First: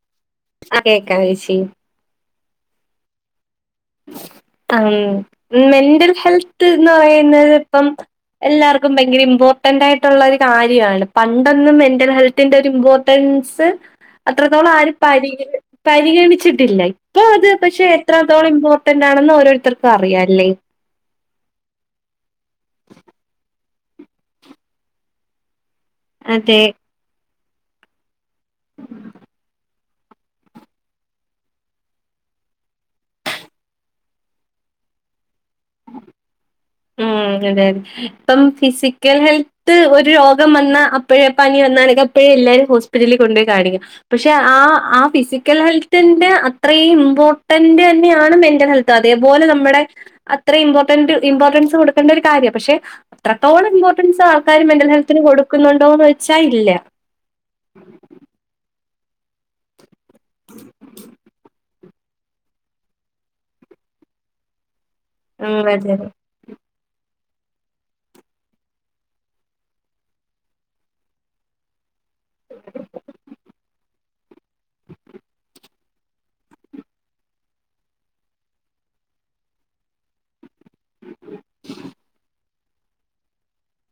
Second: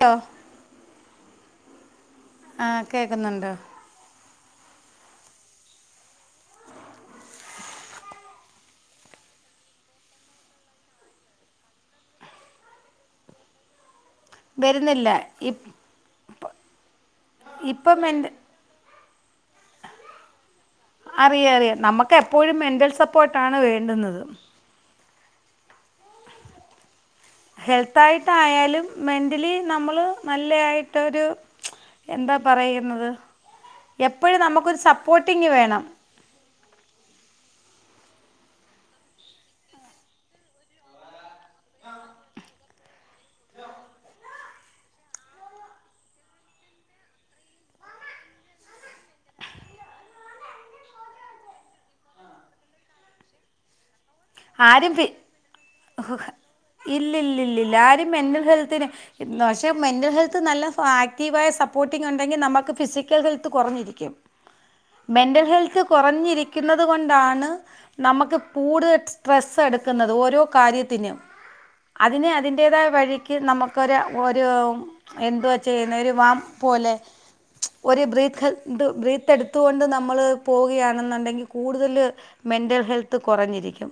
ട്ടൊ. അക്കേക്കാ ചേച്ചി. ആ കേക്ക്ന്നുണ്ടോ ഉം. മെന്റൽ ഹെൽത്ത് എന്ന് പറയുന്നത് ഇപ്പം എല്ലാർക്കും ഭയങ്കര ഇമ്പോർട്ടന്റ് ആയിട്ടുള്ള ഒരു കാര്യ ആണ്. പണ്ടൊന്നും മെന്റൽ ഹെൽത്ത് ത്തിന്റെ ഒരു ഇമ്പോർട്ടൻസ് അത്രത്തോളം ആരും വരുന്നില്ല പരി ഇ പരിഗണിച്ചിട്ടില്ല. ഇപ്പ അത് പക്ഷെ ഇപ്പം മെൻ്റ് എത്രത്തോളം ഇപോ ട്ടന്റാണെന്ന് ഓല്. ഓരോരുത്തർക്കും അറിയാല്ലേ. അറിയ അറിയ. നമുക്ക് എപ്പോഴും മെന്റൽ സപ്പോർട്ടാണ് വേണ്ടുന്നത്. അതെ. ഹെൽത്തായിട്ടയാലും മെന്റലി നമ്മള് നല്ലെ ആയിട്ടൊരു. എന്താ പറയുന്നത്. എപ്പഴും നമുക്കൊരു സപ്പോർട്ടിങ്ങ് വേണം. ഉം തെതെ. ഇപ്പം ഫിസിക്കൽ ഹെൽത്ത് ഒരു രോഗം വന്നാ അപ്പെഴേ പനി വന്നാണെങ്കി ഇപ്പേഴെ എല്ലാരും ഹസ്പിറ്റലിൽ കൊണ്ടോയി കാണിക്കും'. പക്ഷെ ആ ആ ഫിസിക്കൽ ഹെൽത്തിന്റെ അത്രയും ഇമ്പോർട്ടന്റ് തന്നെയാണ് മെന്റൽ ഹെൽത്ത്. തതേപോലെ നമ്മടെ അത്ര ഇമ്പോർട്ടന്റ് ഇമ്പോർ ട്ടൻസ് കൊടുക്കെണ്ട ഒരു കാര്യം. പക്ഷെ അത്രത്തോളം ഇമ്പോർട്ടൻസ് ഇക്കാര്യം മെന്റൽ ആരും ഫി ഹെൽത്തിന് കൊടുക്കുന്നുണ്ടോന്ന് വച്ചാ ഇല്ല. ലില്ലില്യ. ആരും മെന്റൽ ഹെൽത്തിന് [unintelligible] പക്ഷെ മെൻറൽ ഹെൽത്ത് നല്ല ഫാക്റ്റീവായ സപ്പോർട്ടിംഗ് ഉണ്ടെങ്കിൽ നമുക്ക് ഫിസിക്കൽ ഹെൽത്ത് കൊറഞ്ഞിരിക്കും. മെന്റൽ ഉം ഹെൽത്ത് അതെ അതെ കൊറഞ്ഞിരിക്കുന്നത് കൊണ്ടാണ് നമക്ക് പൂട് സ്ട്രെസ്സ് എടുക്കുന്നത് ഓരോ കാര്യത്തിനും. അതിന് അതിൻ്റെതായ വഴിക്ക് നമ്മക്കൊരു ഒരു എന്തുവാ ചെയ്യുന്നെ ഒരു വം പോലെ. ഒരു ബ്രീത്ത് ഹെ ബ്രീത്തെടുത്തുകൊണ്ട് നമ്മള് പോവുകയാണെന്നുണ്ടെങ്കി കൂടുതൽ മെൻ്റൽ ഹെൽത്ത് കൊറഞ്ഞിരിക്കും.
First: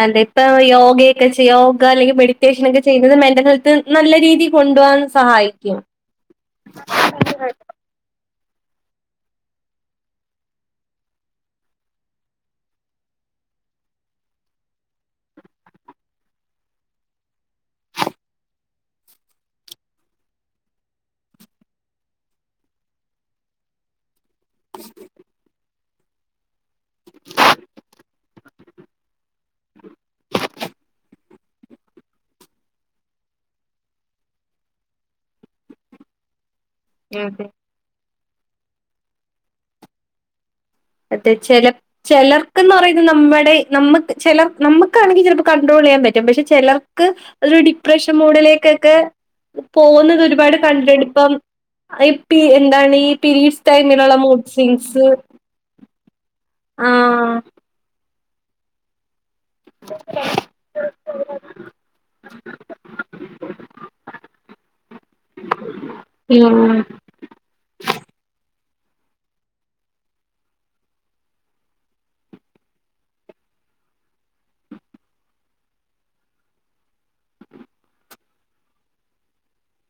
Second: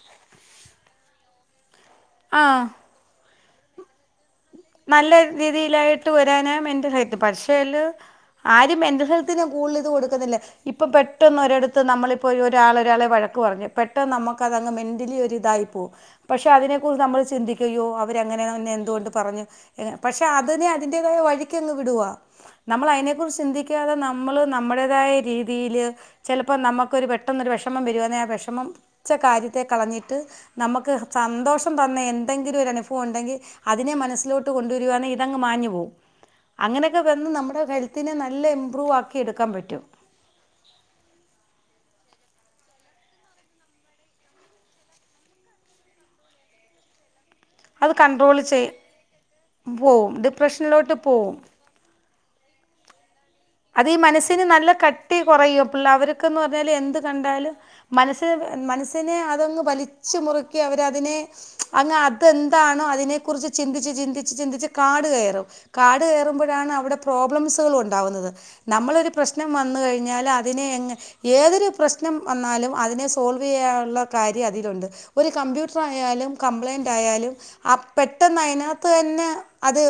അതെ ഇപ്പ യോഗയൊക്കെ യോഗക് അല്ലെങ്കിൽ ആ മെഡിറ്റേഷൻ ഒക്കെ ചെയ്യുന്നത് മെന്റൽ ഹെൽത്ത് നല്ല രീതി കൊണ്ടുപോവാൻ സഹായിക്കും. ട്ട് വെരാന മെന്റൽ ഹെൽത്ത് പക്ഷേല് ആരും മെന്റൽ ഹെൽത്തിന് കൂടുതലിത് കൊടുക്കുന്നില്ലാ. ഇപ്പൊ പെട്ടന്ന് ഒരിടത്ത് നമ്മളിപ്പോ ഒര് ഒരാള് ഒരാളെ വഴക്ക് പറഞ്ഞ് പെട്ടെന്ന് നമ്മക്കതങ്ങ് മെന്റലി ഒരു ഇതായിപ്പോവും പക്ഷെ അതിനെക്കുറിച്ച് നമ്മൾ ചിന്തിക്കു ഇയ്യോ അവരങ്ങനെയെന്നെ എന്തുകൊണ്ട് പറഞ്ഞു. ഏഹ് പക്ഷെ അതിന് അതിന്റേതായ വഴിക്കങ്ങ് വിടുവാ നമ്മള് അതിനെ കുറിച്ച് ചിന്തിക്ക് ക്കാതെ നമ്മള് നമ്മടേതായ രീതീല് ചെലപ്പം നമ്മക്ക് ക്കൊരു പെട്ടെന്നൊരു വെഷമം വെരുവാന്നെ ആ വെഷമം ച്ച കാര്യത്തെ കളഞ്ഞിട്ട് നമ്മക്ക് സന്തോഷം തന്ന എന്തെങ്കിലും ഒരു അനുഫവം ഒണ്ടെങ്കി അതിനെ മനസ്സിലോട്ട് ട്ട് കൊണ്ടുവരുവാന്നെ ഇതങ്ങ് മാഞ്ഞു പോവും അങ്ങനെയൊക്കെ വന്ന് നമ്മടെ ഹെൽ ത്തിനെ നല്ല ഇമ്പ്രൂവ് ആക്കി എടുക്കാൻ പറ്റും. അതെ ചെല ചെലർക്ക്ന്ന് പറയുന്ന നമ്മടെ നമ്മക്ക് ചെലർ നമ്മക്കാണെങ്കി ചെലപ്പ കണ്ട്രോള് ചെയ്യാൻ പറ്റും പക്ഷെ ചെലർ ക്ക് അത് ഒരു ഡിപ്രഷൻ കൺട്രോൾ ചെയ് മൂഡിലേക്കൊക്കെ പോവും പോവുന്നത് ഒരുപാട് ഡിപ്രഷനിലോട്ട് കണ്ടിട്ടുണ്ട് ഇപ്പം പോവും ഈ പീ എന്താണ് ഈ പീരിഡ് അത് ഈ മനസ്സിന് നല്ല കട്ടി കൊറയുവാ പിള്ളാ അവർക്ക്ന്ന് പറഞ്ഞാല് എന്ത് ആഹ് കണ്ടാലും മനസ് ട്ട് മനസ്സിനെ അതങ്ങ് വലിച്ചു മുറുക്കി അവരതിനെ അങ്ങ് അതെന്താണോ അതിനെ കുറിച്ച് ചിന്തിച്ച് ചിന്തിച്ച് ചിന്തിച്ച് കാട് കയറും കാട് ഉം കേറുമ്പഴാണ് അവിടെ പ്രോബ്ലംസുകള് ഒണ്ടാവുന്നത് നമ്മളൊരു പ്രശ്നം വന്ന് കഴിഞ്ഞാല് അതിനെ എങ്ങ ഏതൊരു പ്രശ്നം വന്നാലും അതിനെ സോൾവ് ചെയ്യാനുള്ള കാര്യം അതിലുണ്ട് ഒരു കമ്പ്യൂട്ടർ ആയാലും കംപ്ലൈന്റ് ആയാലും ആഹ് പെട്ടെന്ന് അയിനാത്ത് തന്നെ അത്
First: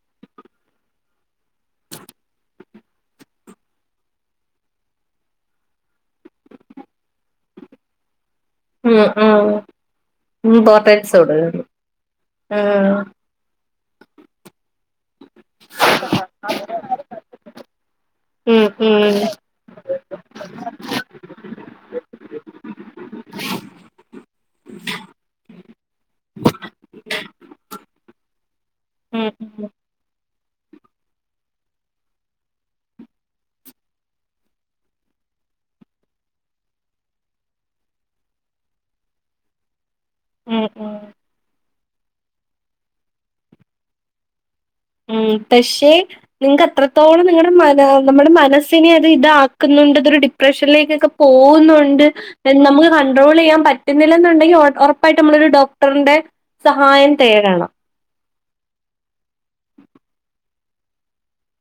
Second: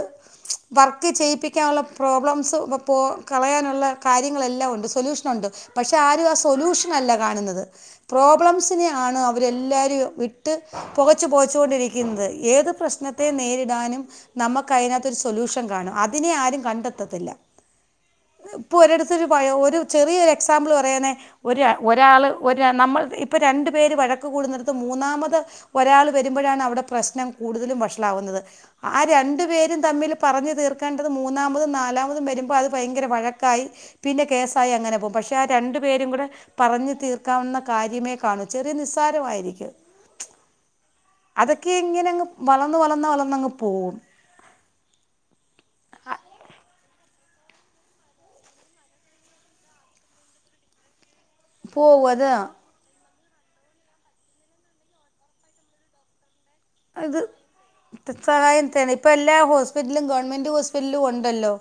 വർക്ക് ചെയ്യിപ്പിക്കാനുള്ള പ്രോബ്ലംസ് ഇ പോ കളയാനുള്ള കാര്യങ്ങളെല്ലാം ഒണ്ട് സൊല്യൂഷനുണ്ട് പക്ഷെ ആരും ആ സൊല്യൂഷനല്ല കാണുന്നത്. പ്രോബ്ലംസ് ഉം നെയാണ് ഉം അവരെല്ലാവരും ഇട്ട് ഇമ്പോർട്ടൻസ് പൊകച്ചു പൊകച്ചു കൊടുക്കണം കൊണ്ടിരിക്കുന്നത് ഏത് പ്രശ്ന ത്തെ നേരിടാനും നമ്മക്ക് അയിനാത്തൊരു സൊല്യൂഷൻ കാണും അതിനെ ആരും കണ്ടെത്തത്തില്ലാ ഉം ഇപ്പോ ഉം ഒരിടത്തൊരു [unintelligible] ഒരു ചെറിയൊരു എക്സാമ്പിള് പറയാണേ ഒര് ര ഒരാള് ഒര് നമ്മള് ഇപ്പൊ രണ്ടു പേര് വഴക്ക് കൂടുന്നിടത്ത് മൂന്നാമത് ഒരാള് വരുമ്പഴാണ് അവിടെ പ്രശ്നം കൂടുതലും വഷളാവുന്നത് ആഹ് അത് ഉം ഉം രണ്ടു പേരും തമ്മില് പറഞ്ഞു തീർക്കേണ്ടത് മൂന്നാമതും നാലാമതും വരുമ്പോ അത് ഭയങ്കര വഴക്കായി പിന്നെ കേസായി അങ്ങനെ പോകും പക്ഷേ ആ രണ്ടു പേരും കൂടെ പറഞ്ഞു തീർക്കാവുന്ന കാര്യമേ കാണൂ ചെറിയ നിസ്സാരവായിരിക്കും ആഹ് അതൊക്കെ ഇങ്ങനെങ്ങ് വളന്ന് വളന്ന് വളന്നങ്ങ് പോകും ഉം പക്ഷെ നിങ്ങക്ക് അത്രത്തോളം നിങ്ങടെ മന നമ്മടെ മനസ്സിനെ അത് ഇതാക്കുന്നുണ്ട്തൊരു ഡിപ്രഷനിലേക്കൊക്കെ പോ പോവുന്നൊണ്ട് പോകും അത് അയിന് നമ്മക്ക് കണ്ട്രോള് ചെയ്യാൻ പറ്റുന്നില്ലന്നൊണ്ടെങ്കി ഒ ഒറപ്പായിട്ട് നമ്മളൊരു ഡോക്ടറിന്റെ സഹായം ഇത് തേടണം സഹായം തേടണം ഇപ്പ എല്ലാ ഹോസ്പിറ്റലും ഗവൺമെന്റ് ഹോസ്പിറ്റലിലും ഒണ്ടല്ലോ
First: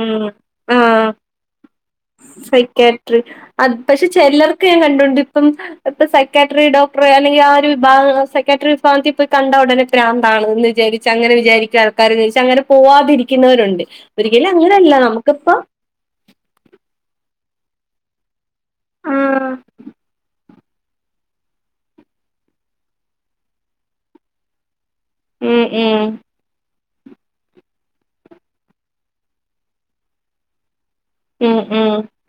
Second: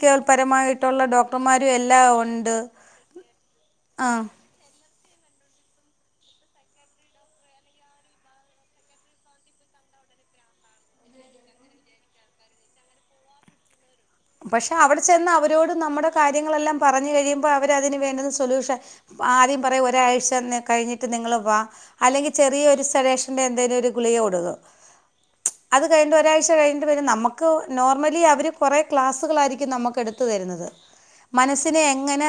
ഉം പരമായിട്ടുള്ള ആഹ് ഡോക്ടർമാരും എല്ലാ വരും സൈക്കാട്രി അത് പക്ഷെ ചിലർക്ക് ഞാൻ കണ്ടിട്ടുണ്ട് ഇപ്പം ഇപ്പൊ സൈക്കാട്രി ഡോക്ടറെ അല്ലെങ്കിൽ ആ ഒരു വിഭാഗം സൈക്കാട്രി വിഭാഗത്തിൽ ഇപ്പ കണ്ട ഉടനെ പ്രാന്താണോ എന്ന് വിചാരിക്കും അങ്ങനെ വിചാരിക്കുന്ന ആൾക്കാരിച്ച അങ്ങനെ പോവാതിരിക്കുന്നവരുണ്ട് ഒരിക്കലും പക്ഷെ അങ്ങനെയല്ല അവിടെ ചെന്ന് നമുക്കിപ്പ അവരോട് നമ്മുടെ കാര്യങ്ങളെല്ലാം പറഞ്ഞു കഴിയുമ്പോ അവരതിനന് വേണ്ടുന്ന സൊല്യൂഷൻ ആഹ് ആദ്യം പറയും ഒരാഴ്ച തന്നെ കഴിഞ്ഞിട്ട് നിങ്ങള് വാ അല്ലെങ്കിൽ ചെറിയ ഒരു ജഡേഷന്റെ എന്തെങ്കിലും ഒരു ഗുളിക കൊടുക്കും ഉം അത് ഉം കഴിഞ്ഞ് ഒരാഴ്ച കഴിഞ്ഞിട്ട് വരും നമുക്ക് നോർമലി അവര് കൊറെ ക്ലാസുകൾ ആയിരിക്കും നമുക്ക് എടുത്തു തരുന്നത് ഉം മനസ്സിനെ ഉം എങ്ങനെ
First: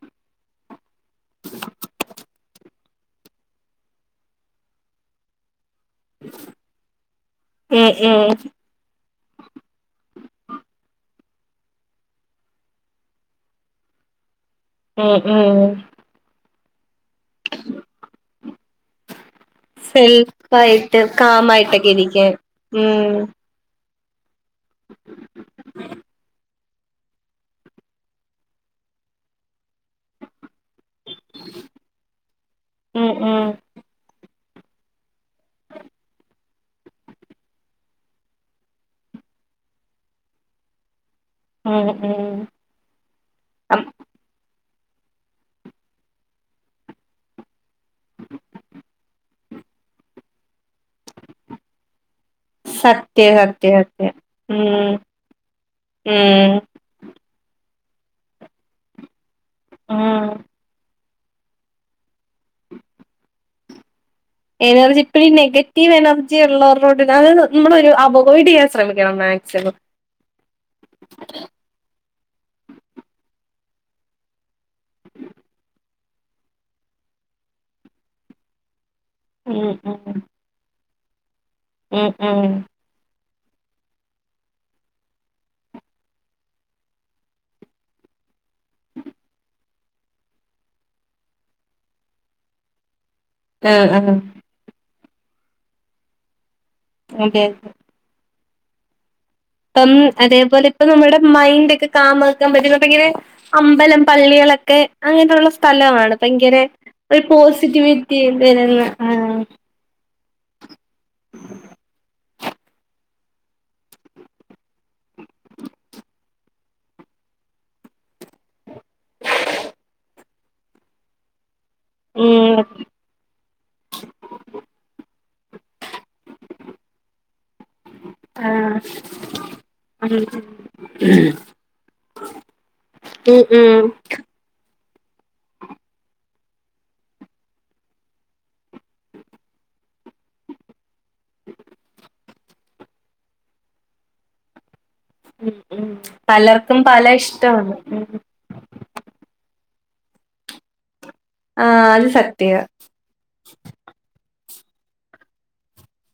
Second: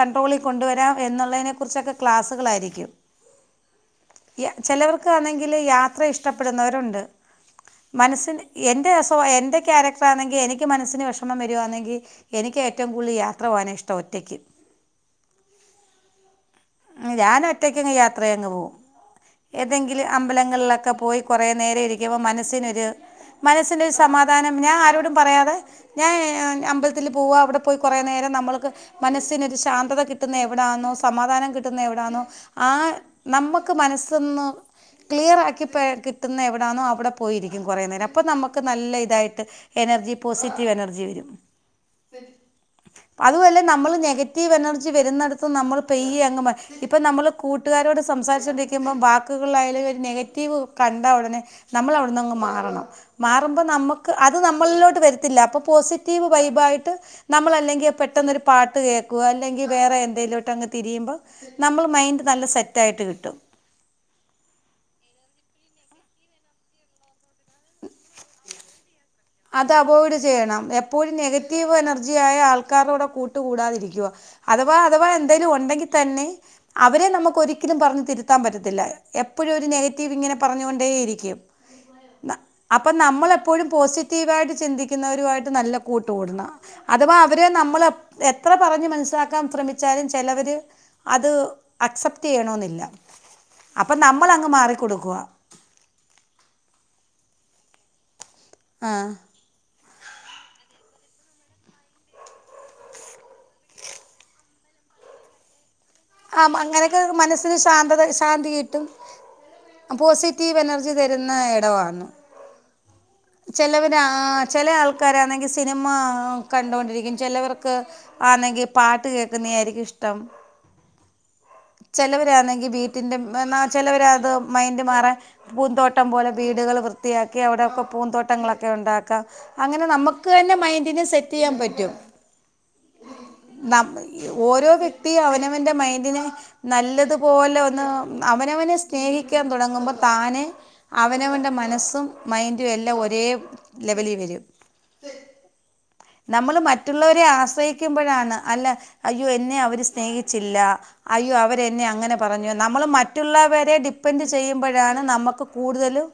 കൺട്രോളിൽ കൊണ്ടുവരാം എന്നുള്ളതിനെ കുറിച്ചൊക്കെ ക്ലാസ്സുകളായിരിക്കും [inaudible] ചിലവർക്ക് ആണെങ്കിൽ യാത്ര ഇഷ്ടപ്പെടുന്നവരുണ്ട് ഉം മനസ് ഉം എന്റെ എന്റെ ക്യാരക്ടർ ആണെങ്കിൽ എനിക്ക് മനസ് ത്തിന് വിഷമം വരുകയാണെങ്കിൽ എനിക്ക് ഏറ്റവും കൂടുതൽ യാത്ര പോകാൻ ഇഷ്ടം ഒറ്റയ്ക്ക് ഉം ഉം ഉ ഞാൻ ഒറ്റയ്ക്ക്ങ്ങ് യാത്രയാങ് പോകും ഏതെങ്കിലും അമ്പലങ്ങളിലൊക്കെ സെൽഫായിട്ട് പോയി കുറെ നേരം കാമായിട്ടൊക്കെ ഇരിക്കുമ്പോൾ ഇരിക്കാൻ മനസ്സിനൊരു ഉം മനസ്സിന് ഒരു സമാധാനം ഞാൻ ആരോടും പറയാതെ ഞാൻ അമ്പലത്തില് അമ്പലത്തിലെ പോ അവിടെ പോയി കുറേ നേരം നമ്മൾക്ക് മനസ്സിന് ഒരു ശാന്ത കിട്ടുന്ന എവിടാണോ സമാധാനം കിട്ടുന്ന കിട്ടുന്ന എവിടണോ ആ ഉം ഉം നമ്മുക്ക് മനസ്സിന്ന് ക്ലിയറ ആക്കി കിട്ടുന്ന എവിടെണോ അവിടെ പോയിരിക്കും കുറേ നേരം അപ്പോം നമുക്ക് നല്ല ഇതായിട്ട് എനർജി പോസിറ്റീവ് എനർജി വരും ഉം ഉം അതുമല്ല അം നമ്മൾ നെഗറ്റീവ് എനർജി വരുന്നിടത്ത് നമ്മൾ പെയ ഇപ്പം നമ്മള് കൂട്ടുകാരോട് സംസാരിച്ചൊണ്ടിരിക്കുമ്പം വാക്കുകളൾയാലും ഒരു നെഗറ്റീവ് കണ്ടാ ഉടനെ നമ്മൾ അവിടുന്ന്ങ്ങ് മാറും മാറണം സത്യം മാറുമ്പോ സത്യം നമുക്ക് സത്യം അത് ഉം നമ്മളിലോട്ട് വരത്തില്ല അപ്പൊ പോസിറ്റീവ് ഉം വൈബ ആയിട്ട് നമ്മള അല്ലെങ്കിൽ പെട്ടെന്ന് പാട്ട് കേൾക്കുക അല്ലെങ്കിൽ വേറെ ഉം എന്തേലുംോട്ട അങ്ങ് തിരിയുമ്പോൾ നമ്മൾ മൈൻഡ് നല്ല സെറ്റ് ആയിട്ട് കിട്ടും എനർജി ഇപ്പോഴ ഈ നെഗറ്റീവ് എനർജി ഉള്ളവരോട് അത് നമ്മളൊ ഒന്ന് അവോയ്ഡ് ചെയ്യാൻ ശ്രമിക്കണം അത് മാക്സിമം അവോയ്ഡ് ചെയ്യണം എപ്പോഴും നെഗറ്റീവ് എനർജി ജി ആയ ആൾക്കാരുടെ കൂടെ കൂട്ട് കൂടാതിരിക്കുക അഥവാ അഥവാ എന്തേലും ഉണ്ടെങ്കിൽ തന്നെ അവരെ നമുക്ക് ഒരിക്കലും പറഞ്ഞ് തിരുത്താൻ പറ്റത്തില്ല എപ്പോഴും ഒരു ഉം നെഗറ്റീവ് ഉം ഇങ്ങനെ പറഞ്ഞുകൊണ്ടേ ഇരിക്കും ഉം ഉം അപ്പം നമ്മളെപ്പോഴും പോസിറ്റീവ് ായിട്ട് ചിന്തിക്കുന്നവരുമായിട്ട് നല്ല കൂട്ടുകൂടുന്ന അഥവാ അവരെ നമ്മൾ എത്ര പറഞ്ഞ് മനസ്സിലാക്കാൻ ശ്രമിച്ച ാലും ചിലവര് അത് അക്സെപ്റ്റ് ചെയ്യണെന്നില്ല ആഹ് അപ്പൊ ആഹ് നമ്മൾ അങ്ങ് മാറിക്കൊടുക്കവാ അതെ ആഹ് ഇപ്പം അതേപോലെ ഇപ്പ നമ്മുടെ മൈൻഡ് ഒക്കെ ക്യാം ആക്കാൻ പറ്റുന്നങ്ങനെ അമ്പലം പള്ളികളൊക്കെ അങ്ങനെയുള്ള സ്ഥലമാണ് ആ ഭയങ്കര അങ്ങനെയൊക്കെ ഒരു മനസ്സിന് ശാന്തത പോസിറ്റിവിറ്റി ശാന്തി വരുന്ന കിട്ടും ആഹ് പോസിറ്റീവ് എനർജി തരുന്ന ഇടവാണ് [unintelligible] ചിലവർ ചില ആൾക്കാരാണെങ്കിൽ ആഹ് സിനിമ കണ്ടൊണ്ടിരിക്കും ചിലവർക്ക് ആന്നെങ്കി പാട്ട് കേക്കുന്നെയാരിക്കും ഇഷ്ടം ഉം ചെലവരാണെങ്കി വീറ്റിന്റെ മ്മ് ആഹ് ചെലവരാത് മൈൻഡ് മാറാൻ പൂന്തോട്ടം പോലെ വീടുകള് വൃത്തിയാക്കി അവിടെയൊക്കെ പൂന്തോട്ടങ്ങളക്കെ ആഹ് ഒണ്ടാക്കാം അങ്ങനെ നമ്മക്ക് ഉം തന്നെ മൈൻഡ്നെ സെറ്റെയ്യാൻ പറ്റും ഉം ഉം ന- ഓരോ വ്യക്തിയും അവനവന്റെ മൈൻഡിന് നല്ലതുപോലെ ഒന്ന് അവനവന് സ്നേഹിക്കാൻ തൊടങ്ങുമ്പോ താനെ അവനവൻ്റെ മനസ്സും മൈൻഡുവെല്ലാം ഒരേ ലെവലി വെരും ഉം ഉം നമ്മള് പലർക്കും പല മറ്റുള്ളവരെ ഇഷ്ടമാണ് ആശ്രയിക്കുമ്പഴാണ് അല്ല അയ്യോ എന്നെ അവര് സ്നേഹിച്ചില്ലാ അയ്യോ അവരെന്നെ ആഹ് അത് അങ്ങനെ സത്യ പറഞ്ഞു നമ്മള് മറ്റുള്ളവരെ ഡിപ് പെൻഡ് ചെയ്യുമ്പോഴാണ് നമുക്ക് കൂടുതലും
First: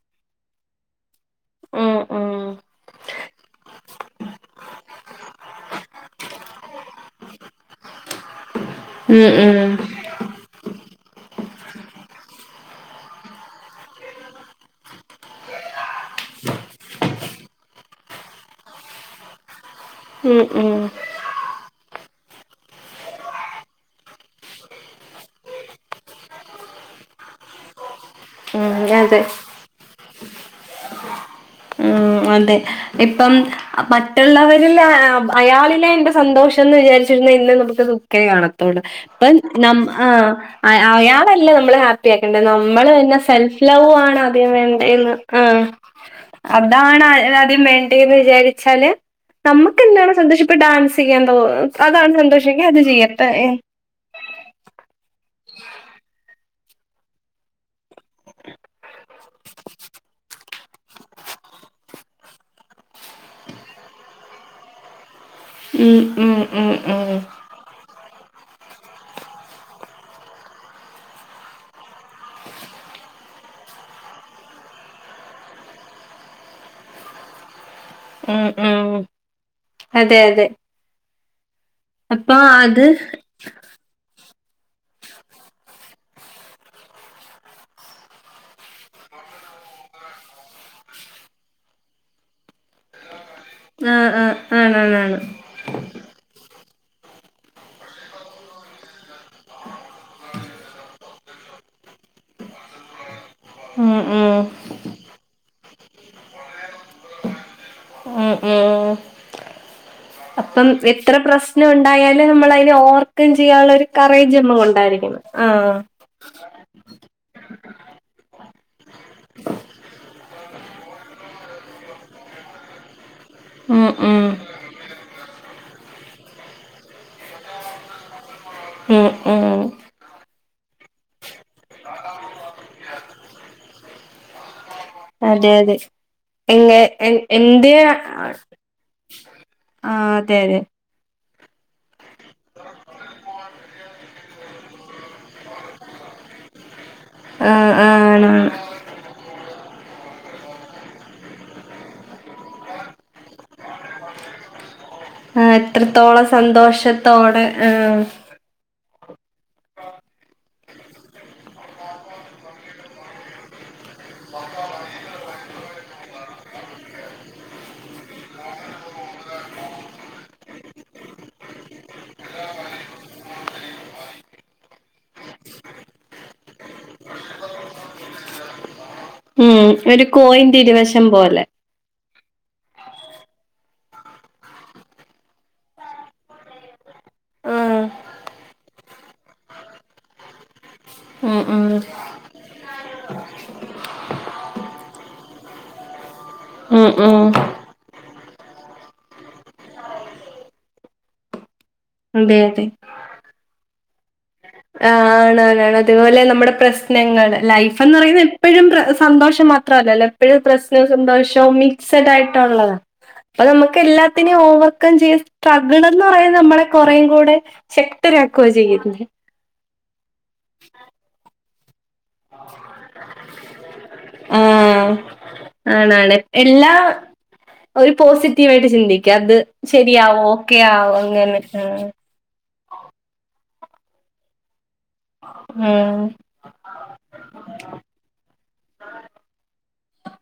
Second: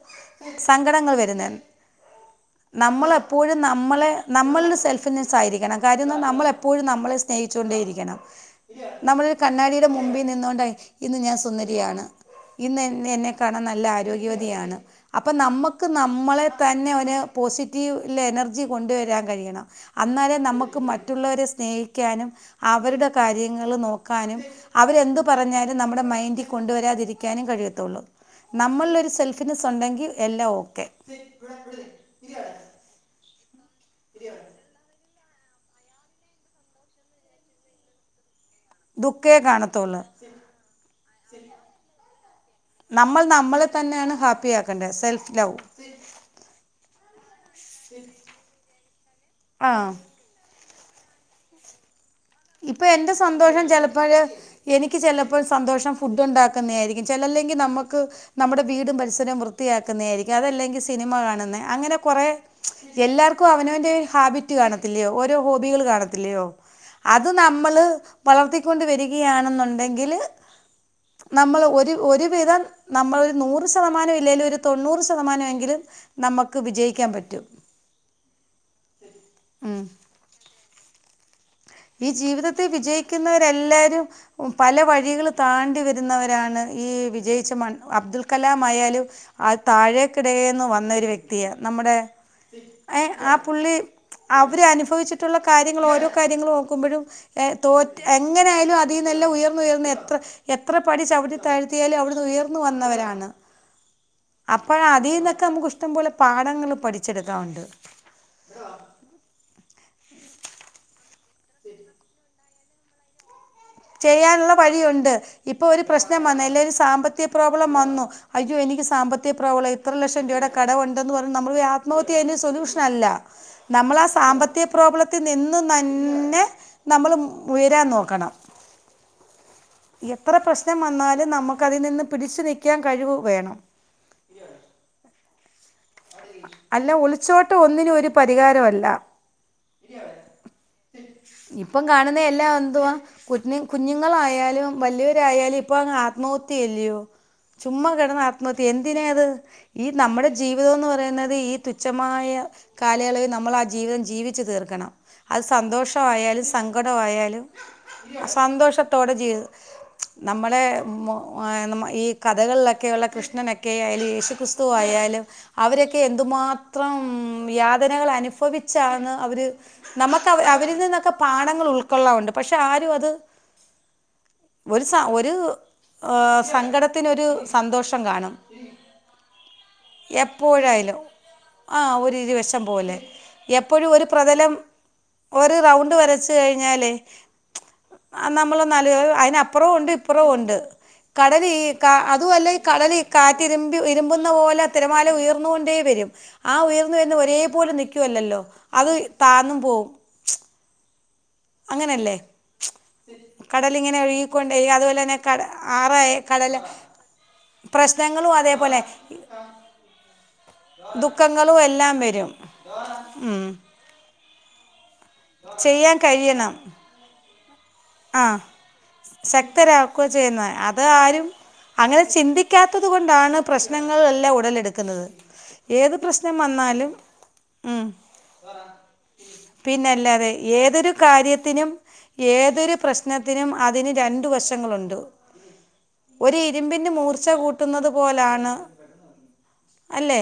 സങ്കടങ്ങൾ വരുന്നെ ഉം ഉം നമ്മളെപ്പോഴും നമ്മളെ നമ്മൾൽ സെൽഫിനെസായിരിക്കണം കാര്യംന്തെന്നാ നമ്മളെപ്പോഴും നമ്മളെ സ് സ്നേഹിച്ചോണ്ടേ ഇരിക്കണം ഉ നമ്മളൊരു കണ്ണാടിടെ മുമ്പി നിന്നോണ്ടെ ഇന്ന് ഞാൻ സുന്നരിയാണ് ഇന്നെന്നെ എന്നെ കാണാൻ നല്ല ആരോഗ്യവതിയാണ് അപ്പം നമ്മക്ക് നമ്മളെ തന്നെ ഒരു പോസിറ്റീവ് ലെനർജി കൊണ്ടുവരാൻ കഴിയണം അന്നാലേ ഉം നമ്മക്ക് ഉം മറ്റുള്ളവരെ സ്നേഹിക്കാനും അവരുടെ കാര്യങ്ങള് നോ ക്കാനും അവരെന്ത് പറഞ്ഞാലും നമ്മുടെ മൈൻഡി കൊണ്ടുവരാതിരിക്കാനും കഴിയത്തൊള്ളൂ ഉം നമ്മൾലൊര് അതെ സെല്ഫിനസൊണ്ടെങ്കി എല്ലാം ഓക്കെ ഉം അതെ ഇപ്പം അഹ് മറ്റുള്ളവരിലായ അയാളിലെ എന്റെ സന്തോഷംന്ന് വിചാരിച്ചിരുന്നേ ഇന്ന് നമുക്ക് ദു ഖേ കാണത്തൊള്ളൂ ദുഃഖേ ഇപ്പം നമ് കാണത്തുള്ളൂ ആഹ് അയാ അയാളല്ല നമ്മളെ ഹാപ്പ് പ്പിയാക്കണ്ടെ നമ്മള് തന്നെ നമ്മൾ സെൽഫ് നമ്മളെ തന്നെയാണ് ലൗവാണ് ഹാപ്പി ആദ്യം ആക്കേണ്ടത് വേണ്ടേന്ന് സെൽഫ് ലവ് ആഹ് അതാണാ അഹ് ആദ്യം വേണ്ടേന്ന് വിചാരിച്ചാല് ആ നമ്മക്ക് എന്താണ് സന്തോഷം ഇപ്പം ഡാൻസെയ്യാൻ തോ അതാണ് സ ഇപ്പം എന്റെ സന്തോഷം ചെലപ്പഴ് എനിക്ക് ചെലപ്പം സന്തോഷം ഫുഡ് ഒണ്ടാക്ക്ന്നെയാരിക്കും ചെലല്ലെങ്കി നമ്മ ക്ക് നമ്മടെ വീടും പരിസരോം വൃത്തിയാക്കുന്നെയാരിക്കും അതല്ലെങ്കി സിനിമ കാണുന്നെ അങ്ങനെ കൊറെ എല്ലാർക്കും അവനവന്റെ ഹാബിറ്റ് കാണത്തില്ലെയോ ഓരോ ഹോബികള് ഉം ഉം കാണത്തില്ലെയോ ഉം ഉം നമ്മള് വളർത്തിക്കൊണ്ട് വരികയാണെന്നൊണ്ടെങ്കില് നമ്മള് ഒര് ഒരുവിധം നമ്മളിൽ നൂറ് ശതമാനം ഇല്ലേലും ഒരു തൊണ്ണൂറ് ശതമാനം എങ്കിലും നമ്മക്ക് വിജയിക്കാൻ പറ്റും ഉം ഉം ഉം. അതെ അതെ ഈ അപ്പൊ ജീവിതത്തി അത് വിജയിക്കുന്നവരെല്ലാരും ഉം പല വഴികള് താണ്ടി വെരുന്നവരാണ് ഈ വിജയിച്ച മൺ അബ്ദുൾ കലാമായാലും ആഹ് താഴേക്കിടേന്ന് വന്നൊരു വ്യക്തിയാ നമ്മടെ ഏഹ് ആഹ് പുള്ളി ആ ആ അവര് ആണാണാണ് അനുഭവിച്ചിട്ടൊള്ള കാര്യങ്ങള് ഓരോ കാര്യങ്ങളും ഓ ക്കുമ്പഴും ഏഹ് തോറ്റ് എങ്ങനെ ആയാലും അതിന്നെല്ലാം ഉയർന്ന് ഉയർന്ന് എത്ര എത്ര പടി ചവിട്ടിത്താഴ്ത്തിയാലും അവിടുന്ന് ഉയർന്ന് വന്നവരാണ് ഉം ഉം അപ്പാ അതീന്നൊക്കെ നമുക്ക് ഇഷ്ടം പോലെ പാഠങ്ങള് പഠിച്ചെടുക്കാവൊണ്ട് ഉം ഉം അപ്പം എത്ര പ്രശ്നം ഉണ്ടായാലും നമ്മൾ അയിനെ ഓവർക്കം ചെയ്യാനുള്ളൊരു കറേജ് അമ്മക്ക് ഉണ്ടായിരിക്കണം ആഹ് വന്നേല് ഒരു സാമ്പത്തിക പ്രോബ്ലം വന്നു അയ്യോ എനിക്ക് സാമ്പത്ത്യ പ്രോബ്ലം ഇത്ര ലക്ഷം രൂപയുടെ കടവുണ്ടെന്ന് പറഞ്ഞ് നമ്മൾ ഒരു ആത്മഹത്യ അതിന് സൊല്യൂഷൻ അല്ല ഉം നമ്മള് ആ ഉം സാമ്പത്ത്യ പ്രോബ്ലത്തിൽ നിന്നും നന്നെ നമ്മള് ഉയരാൻ നോക്കണം ഉം ഉം എത്ര പ്രശ്നം വന്നാലും നമുക്കതിൽ നിന്ന് പിടിച്ചു നിക്കാൻ കഴിവ് വേണം അതെ അതെ എങ്ങ അല്ല എ ഒളിച്ചോട്ടം എന്ത് ഒന്നിനും ഒരു ആഹ് പരിഹാരമല്ല അതെ അതെ ഇപ്പം കാണുന്നെ എല്ലാ എന്തുവാ കുഞ്ഞു കുഞ്ഞുങ്ങളായാലും വലിയവരായാലും ഇപ്പൊ അങ്ങ് ആത്മഹത്യ അല്ലെയോ ആഹ് ചുമ്മ കെടന്ന് ആണാണ് ആത്മഹത്യെയ്യാ എന്തിനാ അത് ഈ നമ്മുടെ ജീവിതംന്ന് പറ യുന്നത് ഈ തുച്ഛമായ കാലയളവിൽ നമ്മൾ ആ ജീവിതം ജീവിച്ചു തീർക്കണം അത് ആഹ് എത്രത്തോളം സന്തോഷമായാലും സന്തോഷത്തോടെ സങ്കടമായാലും ആഹ് സന്തോഷത്തോടെ ജീ നമ്മളെ ഈ കഥകളിലൊക്കെയുള്ള കൃഷ്ണനൊക്കെ അതിൽ ഏശുക്രിസ് തു ആയാലും അവര് എന്തുമാത്രം യാതനകൾ അനുഭവിച്ചാണ് അവര് നമക്ക് അവ അവരിൽ നിന്നൊക്കെ പാഠങ്ങൾ ഉൾക്കൊള്ളാനുണ്ട് പക്ഷെ ആരും അത് ഒരു സ ഒര് ഏഹ് സങ്കടത്തിനൊരു സന്തോഷം കാണും ഉം ഒരു കോയിന്റെ ഇരുവശം പോലെ ആഹെ ഒരു ഇരുവശം പോലെ എപ്പഴും ഒരു പ്രതലം ഒരു റൗണ്ട് വരച്ച് കഴിഞ്ഞാലേ ആഹ് നമ്മള് ന്നാല് അയിനപ്പുറവും ഉണ്ട് ഇപ്പറവും ഉണ്ട് ഉം കടല് ഈ ഉം ക അതു അല്ല കടൽ ഈ കാറ്റിരുമ്പി ഇരുമ്പുന്ന പോലെ തിരമാല ഉയർന്നുകൊണ്ടേ വരും ആ ഉം ഉയർന്നു വര്ന്നെ ഉം ഒരേ പോലെ നിക്കുവല്ലല്ലോ അത് താന്നും പോവും അങ്ങനല്ലേ അതെ കടലിങ്ങനെ ഒഴി ആഹ് ആണ് ആണ് ആണ് അതുപോലെ നമ്മുടെ കടൽ പ്രസ്നങ്ങൾ ലൈഫ്ന്ന് പറയുന്ന പ്രശ്നങ്ങളും എപ്പഴും അതേപോലെ സന്തോഷം മാ ത്ര അല്ലല്ലോ എപ്പഴും പ്രസ സന്തോഷം ദുഃഖങ്ങളും എല്ലാം വരും മിക്സെഡായിട്ടൊള്ളതാ ഉം അത് നമ്മെക്ക് എല്ലാത്തിനേം ഓവർകം ചെയ്യ സ് ചെയ്യാൻ ട്രകിളെന്ന് പറയുന്നേ കഴിയണം നമ്മെളെ കൊറേയും കൂടെ ആ ശക്തരാക്കുക ചെയ്യുന്നേ. ശക്തരാക്കുക ചെയ്യുന്നേ. അത് ആരും അങ്ങനെ ചിന്തിക്കാത്തത് കൊണ്ടാണ് പ്രശ്നങ്ങൾ എല്ലാം ആഹ് ഉടലെടുക്കുന്നത്. ഏത് ആണാണ്. പ്രശ്നം വന്നാലും ഉം കൃത്യയായ്ട്ട് ചിന്തിക്ക അത് ശരിയാവോ പിന്നല്ലാതെ ഏതൊരു ഓക്കെയാവോ അങ്ങെനൊക്കെ കാര്യത്തിനും ഏതൊരു പ്രശ്നത്തിനും അതിന് രണ്ട് വശങ്ങളുണ്ട്. ഉം ഒരു ഇരുമ്പിന്റെ മൂർച്ചാ കൂട്ടുന്നത് പോലാണ്. അല്ലേ?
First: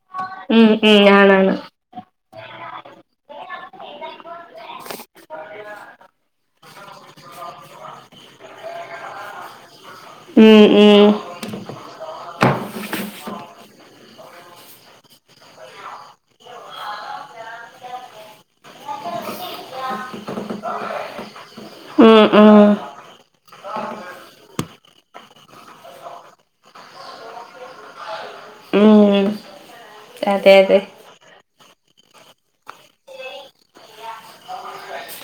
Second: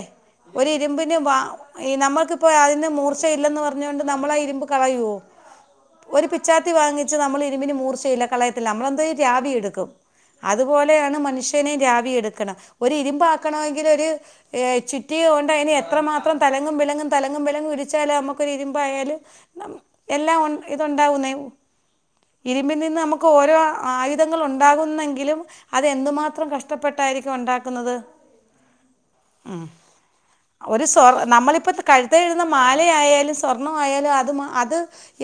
ഒരു ഉം ഉം ഇരുമ്പിന് വ ആണാണ്. ഈ നമ്മെക്കിപ്പോ അതിന് മൂർച്ചയില്ലെന്ന് പറഞ്ഞോണ്ട് നമ്മെളാ ഇരു മ്പ് കളയുവോ? ഒരു പിച്ചാത്തി വാങ്ങിച്ച് നമ്മള് ഇരുമ്പിന് മൂർച്ചയില്ല കളയത്തില്ല നമ്മളെന്തോ ചെയ്യും രാവി എടുക്കും. ഉം ഉം അതുപോലെയാണ് മനുഷ്യനെയും രാവിയെടുക്കണം. ഒരു ഇരുമ്പാക്കണമെങ്കിലൊര് ഏഹ് ചുറ്റിയ കൊണ്ട് അതിനെ എത്രമാത്രം തലങ്ങും വിലങ്ങും തലങ്ങും വിലങ്ങും ഇടിച്ചാല നമ്മ. ക്കൊരു ഇരുമ്പായാല് നമു എല്ലാം ഉൻ ഇത് ഉണ്ടാവുന്നേ. ഉം ഉം ഇരുമ്പിന് ഇന്ന് നമ്മെക്ക് ഓരോ ആയുധങ്ങൾ ഉണ്ടാകുന്നെങ്കിലും. അത് എന്തുമാത്രം കഷ്ടപ്പെട്ടായിരിക്കും ഉണ്ടാക്കുന്നത്? ഉം ഉം അതെ അതെ. ഒരു സ് തൊർ നമ്മളിപ്പ കഴുത്തേയിടുന്ന മാലയായാലും സ്വർണ്ണം ആയാലും അത് മ അത്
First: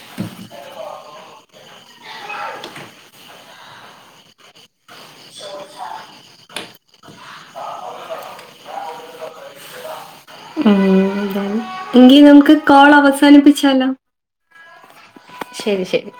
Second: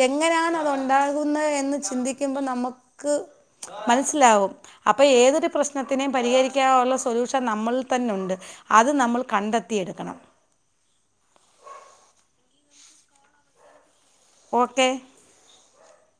എങ്ങനെയാണ് അത് ഉണ്ടാകുന്നതെന്ന് ചിന്തിക്കുമ്പം നമ്മുക്ക് മനസ്സിലാവും. അപ്പ ഏതൊരു പ്രശ്നത്തിനെം പരിഹരിക്കാനൊള്ള സൊല്യൂഷൻ നമ്മളിൽ തന്നുണ്ട്. അത് നമ്മൾ കണ്ടെത്തിയെടുക്കണം. ഉം എങ്കി നമ്മക്ക് കോൾ അവസാനിപ്പിച്ചാലോ. ഓക്കെ ശെരി ശെരി